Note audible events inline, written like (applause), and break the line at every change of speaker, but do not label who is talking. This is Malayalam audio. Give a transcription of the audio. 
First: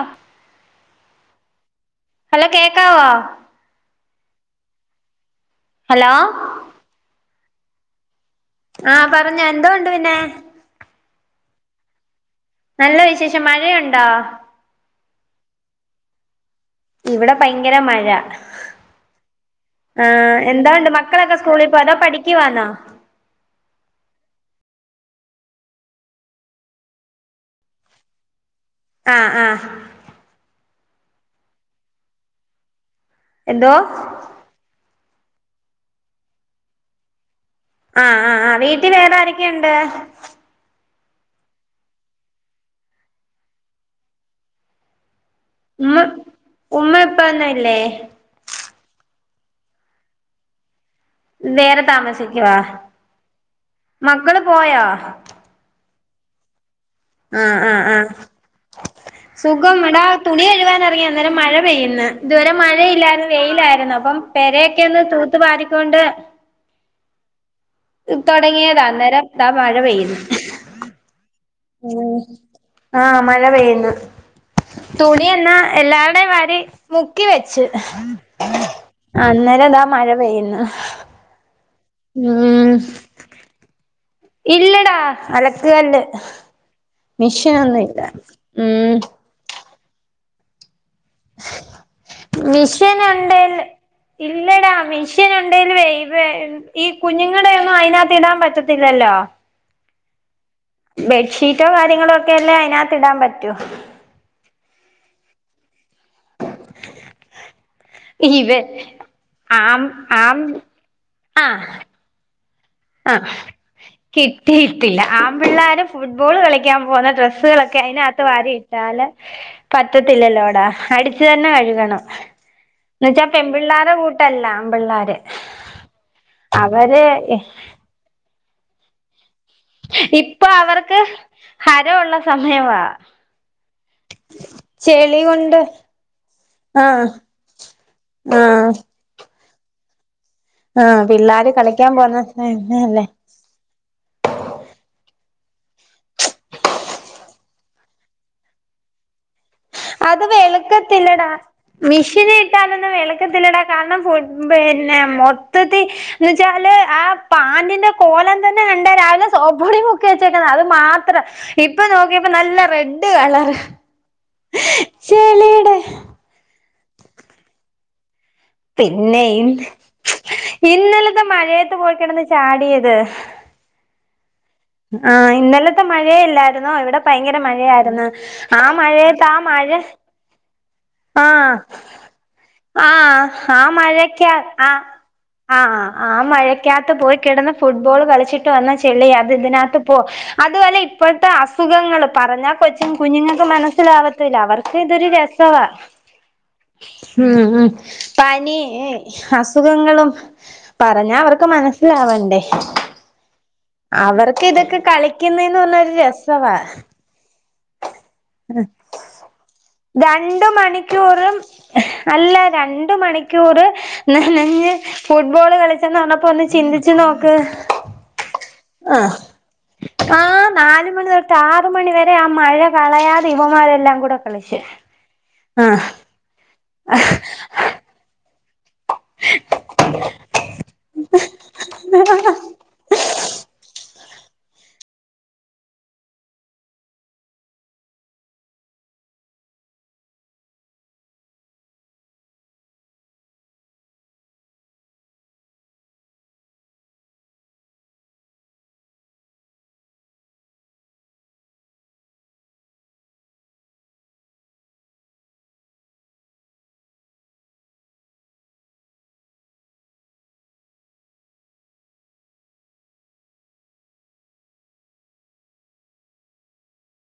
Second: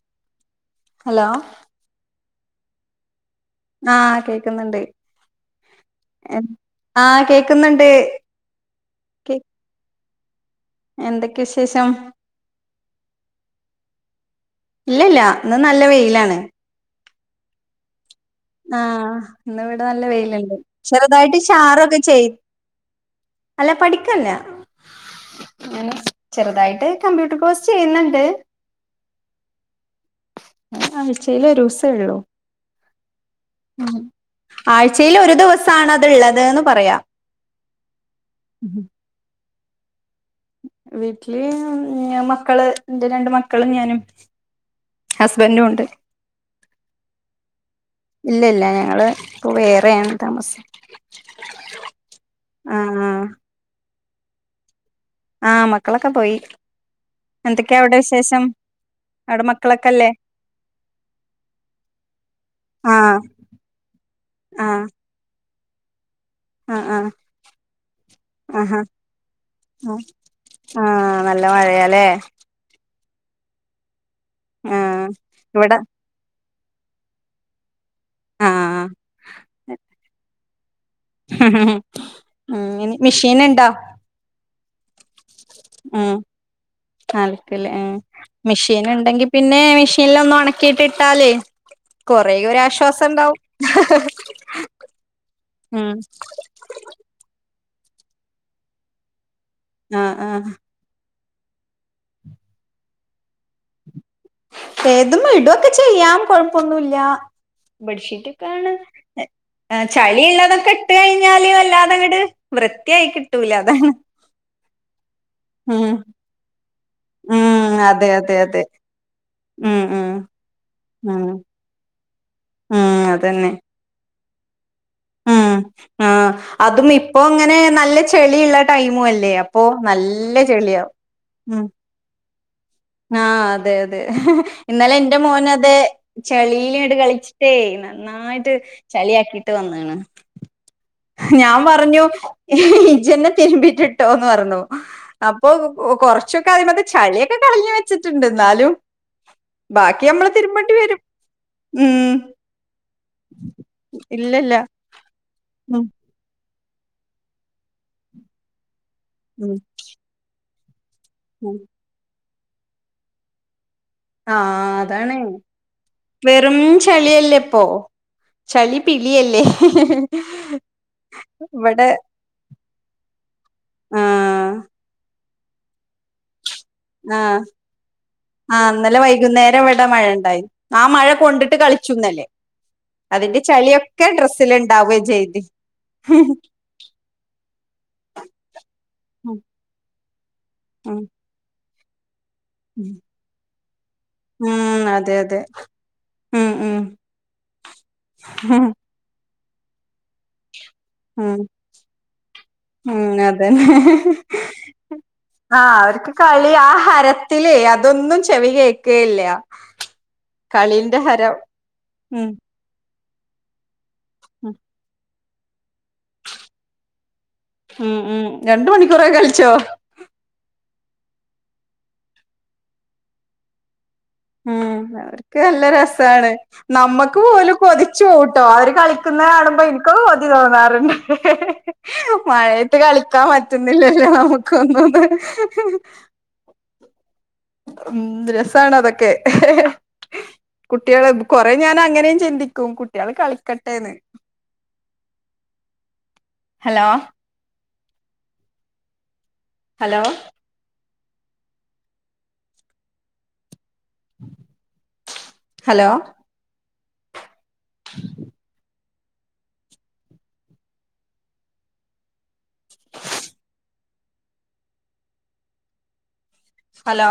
ആഹ്.
ഹലോ.
ഹലൊ കേക്കാവോ?
ആഹ് കേക്കുന്നൊണ്ട്
ഹലോ
ഏഹ് ആഹ് കേക്കുന്നൊണ്ട്.
ആഹ് പറഞ്ഞൊ എന്തോ ഉണ്ട് പിന്നെ?
എന്തൊക്കെ വിശേഷം?
നല്ല വിശേഷം മഴയൊണ്ടോ?
ഇല്ല ല്ല ഇന്ന് നല്ല വെയിലാണ്.
ഇവ്ട പൈങ്കര മഴ.
ആഹ് ഇന്നിവിട നല്ല
ആഹ്
വെയില്ണ്ട്
എന്താണ്ട് മക്കളൊക്കെ
ചെറുതായിട്ട്
സ്കൂളിൽ പോയോ അതോ
ചാറൊക്കെ ചെയ്
പഠിക്കുവാന്നോ
അല്ല പഠിക്കല്ല. ഞാൻ ചെറുതായിട്ട് കമ്പ്യൂട്ടർ കോഴ്സ് ചെയ്യുന്നുണ്ട്.
ആഹ് ആഹ്.
ആഴ്ചേല് ഒരൂസേ ഉള്ളൂ.
എന്തോ
ഉം ആഴ്ചയില് ഒരു ദിവസാണത്ള്ളത് ന്ന് പറയാ.
അഹ് അഹ് ആഹ് വീട്ടിൽ വേറെ ആരൊക്കെയുണ്ട്?
വീട്ടില് ഞ മക്കള് ഇന്റെ രണ്ട് മക്കളും ഞാനും. ഹസ്ബന്റു
മ്മ ഉമ്മ ഉപ്പ ഒന്നുല്ലേ?
ഇല്ല ഇല്ല ഞങ്ങൾ ഇപ്പോ വേറെയാണ് താമസം
വേറെ താമസിക്കുവ
ആഹ്
മക്കള് പോയോ?
ആഹ് മക്കളൊക്കെ പോയി
ആഹ്
എന്തൊക്കെ
ആഹ്
അവിടെ
ആഹ്
വിശേഷം. അവിടെ
സുഖം ഇവ്ടാ
മക്കളൊക്കെല്ലേ
തുണി കഴുകാൻ ഇറങ്ങിയ അന്നേരം മഴ പെയ്യ്ന്ന് ഇതുവരെ
ആഹ്
മഴയില്ലാതെ വെയിലായിരുന്നു അപ്പം. പെരേക്കെന്ന് തൂത്ത് വാരിക്കൊണ്ട്.
അഹ് ആഹ്. ആഹാ
തൊടങ്ങിയതാ അന്നേരം ഇതാ മഴ പെയ്യുന്നു
ആഹ് നല്ല മഴയാല്ലേ
ഉം ആഹ് മഴ പെയ്യുന്നു
ആഹ്
തുണി എന്നാ
ഇവിടെ
എല്ലാരുടെയും വാരി. മുക്കി വെച്ച്
ആഹ്
അന്നേരം ഇതാ മഴ പെയ്യുന്ന് ഹ്.
അങ്ങനെ മിഷീന്ണ്ടാ?
ഇല്ലടാ അലക്കുകല്ല്
ഉം
മിഷൊന്നും ഇല്ല ഉം.
പിന്നേ മിഷീൻല് ഒന്ന് ഒണക്കീട്ട് ഇട്ടാല്.
മിഷ്യൻ ഉണ്ടേല് ഇല്ലടാ മിഷ്യൻ ഉണ്ടെല്
ഉം
വെയില്. ഈ കുഞ്ഞുങ്ങള്ടേ ഒന്നും അതിനകത്ത് ഇടാൻ പറ്റത്തില്ലല്ലോ.
ആഹ് ആഹ്.
ബെഡ്ഷീറ്റോ കാര്യങ്ങളൊക്കെ അല്ലെ അതിനാകത്ത് ഇടാൻ പറ്റു
ഏതും ഇടോക്കെ ച്ചെയാം കൊഴപ്പൊന്നുമില്ല
ഇവ
ബെഡ്ഷീറ്റൊക്കെയാണ് ഏഹ്
ആം
ആ
ആം
ചളിയുള്ളതൊക്കെ ഇട്ട് കഴിഞ്ഞാലും വല്ലാതെ ഇങ്ങോട്ട്‌ വൃത്തി
ആ കിട്ടിയിട്ടില്ല ആമ്പിള്ളാര്
ഉം
ഫുട്ബോൾ കളി കളിക്കാൻ പോണ
ഉം
ഡ്രസ്സുകളൊക്കെ
അതെ
അതിനകത്ത്
അതെ
വാരി
അതെ
ഇട്ടാല്
ഉം ഉം
പറ്റത്തില്ലല്ലോടാ
ഉം
അടിച്ചു തന്നെ കഴുകണം
ഉം
എന്ന് വെച്ചാൽ
അതന്നെ
പെപിള്ളാരെ കൂട്ടല്ല ആംപിള്ളാര്
ഉം ആഹ് അതും ഇപ്പോ അങ്ങനെ നല്ല ചെളിയുള്ള ടൈമും അല്ലേ അപ്പൊ നല്ല
ഇപ്പം
ചെളിയാവും
അവർക്ക് ഹരൊള്ള സമയവാ
ആ അതെ അതെ ഇന്നലെ എന്റെ
ചെളി
മോനും
കൊണ്ട്
അതെ ചളിയില് ഇങ്ങട്ട്
ആഹ്
കളിച്ചിട്ടേ നന്നായിട്ട്
ആഹ്
ചെളിയാകീട്ട് വന്നാണ്
ആഹ് പിള്ളേര്
ഞാൻ
കളിക്കാൻ
പറഞ്ഞു
പോന്ന സമയല്ലേ
ഇജ്ജെന്നെ തിരുമ്പിയിട്ടിട്ട് കേട്ടോന്ന് പറഞ്ഞു അപ്പൊ കൊറച്ചൊക്കെ അതിമത്തെ ചളിയൊക്കെ കളഞ്ഞു വെച്ചിട്ടുണ്ട് ഇന്നാലും
അത്
വരും
വെളുക്കത്തില്ലടാ
ഉം
മിഷീന് ഇട്ടാലൊന്നും വെളക്കത്തില്ലടാ കാരണം
ഇല്ലല്ല
പിന്നെ മൊത്തത്തി
ഉം
എന്ന വെച്ചാല് ആ പാന്റിന്റെ കോലം തന്നെ കണ്ട രാവിലെ
ഉം
സോപ്പ്പൊടി മുക്കി വെച്ച് (unintelligible) അത് മാത്രം
ഉം.
ഇപ്പൊ നോക്കിയപ്പോ നല്ല റെഡ് കളറ്
ആഹ് അതാണ്
ചെളിയുടെ
വെറും ചെളിയല്ലേ ഇപ്പൊ ചളി
പിന്നെ
പിളിയല്ലേ
ഇന്നലത്തെ മഴയത്ത്
ഇവിടെ
പോയി കിടന്ന് ചാടിയത്
ആ
ആ ഇന്നലത്തെ മഴയല്ലാരുന്നോ ആയിരുന്നോ ഇവിടെ
ആ
ഭയങ്കര മഴയായിരുന്നു ആ
ഇന്നലെ
മഴയത്തു ആ
വൈകുന്നേരം
മഴ
ഇവിടെ ഉണ്ടായി ആ മഴ കൊണ്ടിട്ടു
ആഹ്
കളിച്ചു ഇന്നല്ലേ
ആഹ് ആ മഴയൊകെ ആഹ്
ഉണ്ടാവുകയും ചെയ്ത്
ആഹ് ആഹ് മഴയൊക്കെ ചെളികാത്തു പോയി കിടന്ന് ഫുട്ബോൾ കളിച്ചിട്ട് വന്ന ചെളിയാ അത് ഇതിനാകത്ത് പോയി അതുവല്ലെ
ഉം
ഇപ്പോഴത്തെ അസുഖം അസുഖങ്ങൾ പറഞ്ഞാൽ
ഉം
കൊച്ചു കുഞ്ഞുങ്ങൾക്ക് മനസ്സിലാവത്തില്ല അവർക്ക്
ഉം
ഇതൊരു
അതെ അതെ
രസവാ
ഉം ഉം
ഉം ഉം
ഉം
പനിയ് അസുഖങ്ങളും പറഞ്ഞാ
ഉം
അവർക്ക് മനസ്സിലാവണ്ടെ
ദ ഹെ ഹെ
കളിക്കുന്നേന്ന്
അഹ്
പറഞ്ഞ ഒരു
അവർക്ക് കളി
രസവാ
ആഹ് ഹരത്തിലെ അതൊന്നും ചി ചെവി കേക്കേയില്ല
രണ്ട് മണിക്കൂറും ഹെ
ഉം
അല്ല രണ്ടു മണി ക്കൂർ
ഉം
നനഞ്ഞ് ഫുട്ബോള് കളിചെന്ന് പറഞ്ഞപ്പോ ഒന്ന് ചിന്തിച്ചു നോക്ക്
ഉം ഉം രണ്ടു മണിക്കൂറൊക്കെ
ആഹ്
കളിച്ചോ
ആഹ് നാലുമണി തൊട്ട് ആറു മണിവരെ ആ മഴ കളയാതെ ഇവമാരെല്ലാം കൂടെ കളിച്ച്
ഉം അവർക്ക് നല്ല
ആഹ്
രസണ് നമ്മക്ക് പോലും കൊതിച്ചുവെവുട്ടൊ ആരും കളിക്കുന്ന കാണുമ്പോ എനിക്ക് കൊതി തോന്നാറുണ്ട് മഴയ ത്ത് കളിക്കാൻ പറ്റുന്നില്ലല്ലോ നമുക്കു ഒന്നുംന്ന് മ്മ് രസണ് അതൊക്കെ കുട്ടിള് കൊറേ ഞാൻ അങ്ങനെയും ചിന്തിക്കും കുട്ടികള് കളിക്കട്ടേന്ന് ഹലോ ഹലോ ഹലോ (inaudible) ഹലോ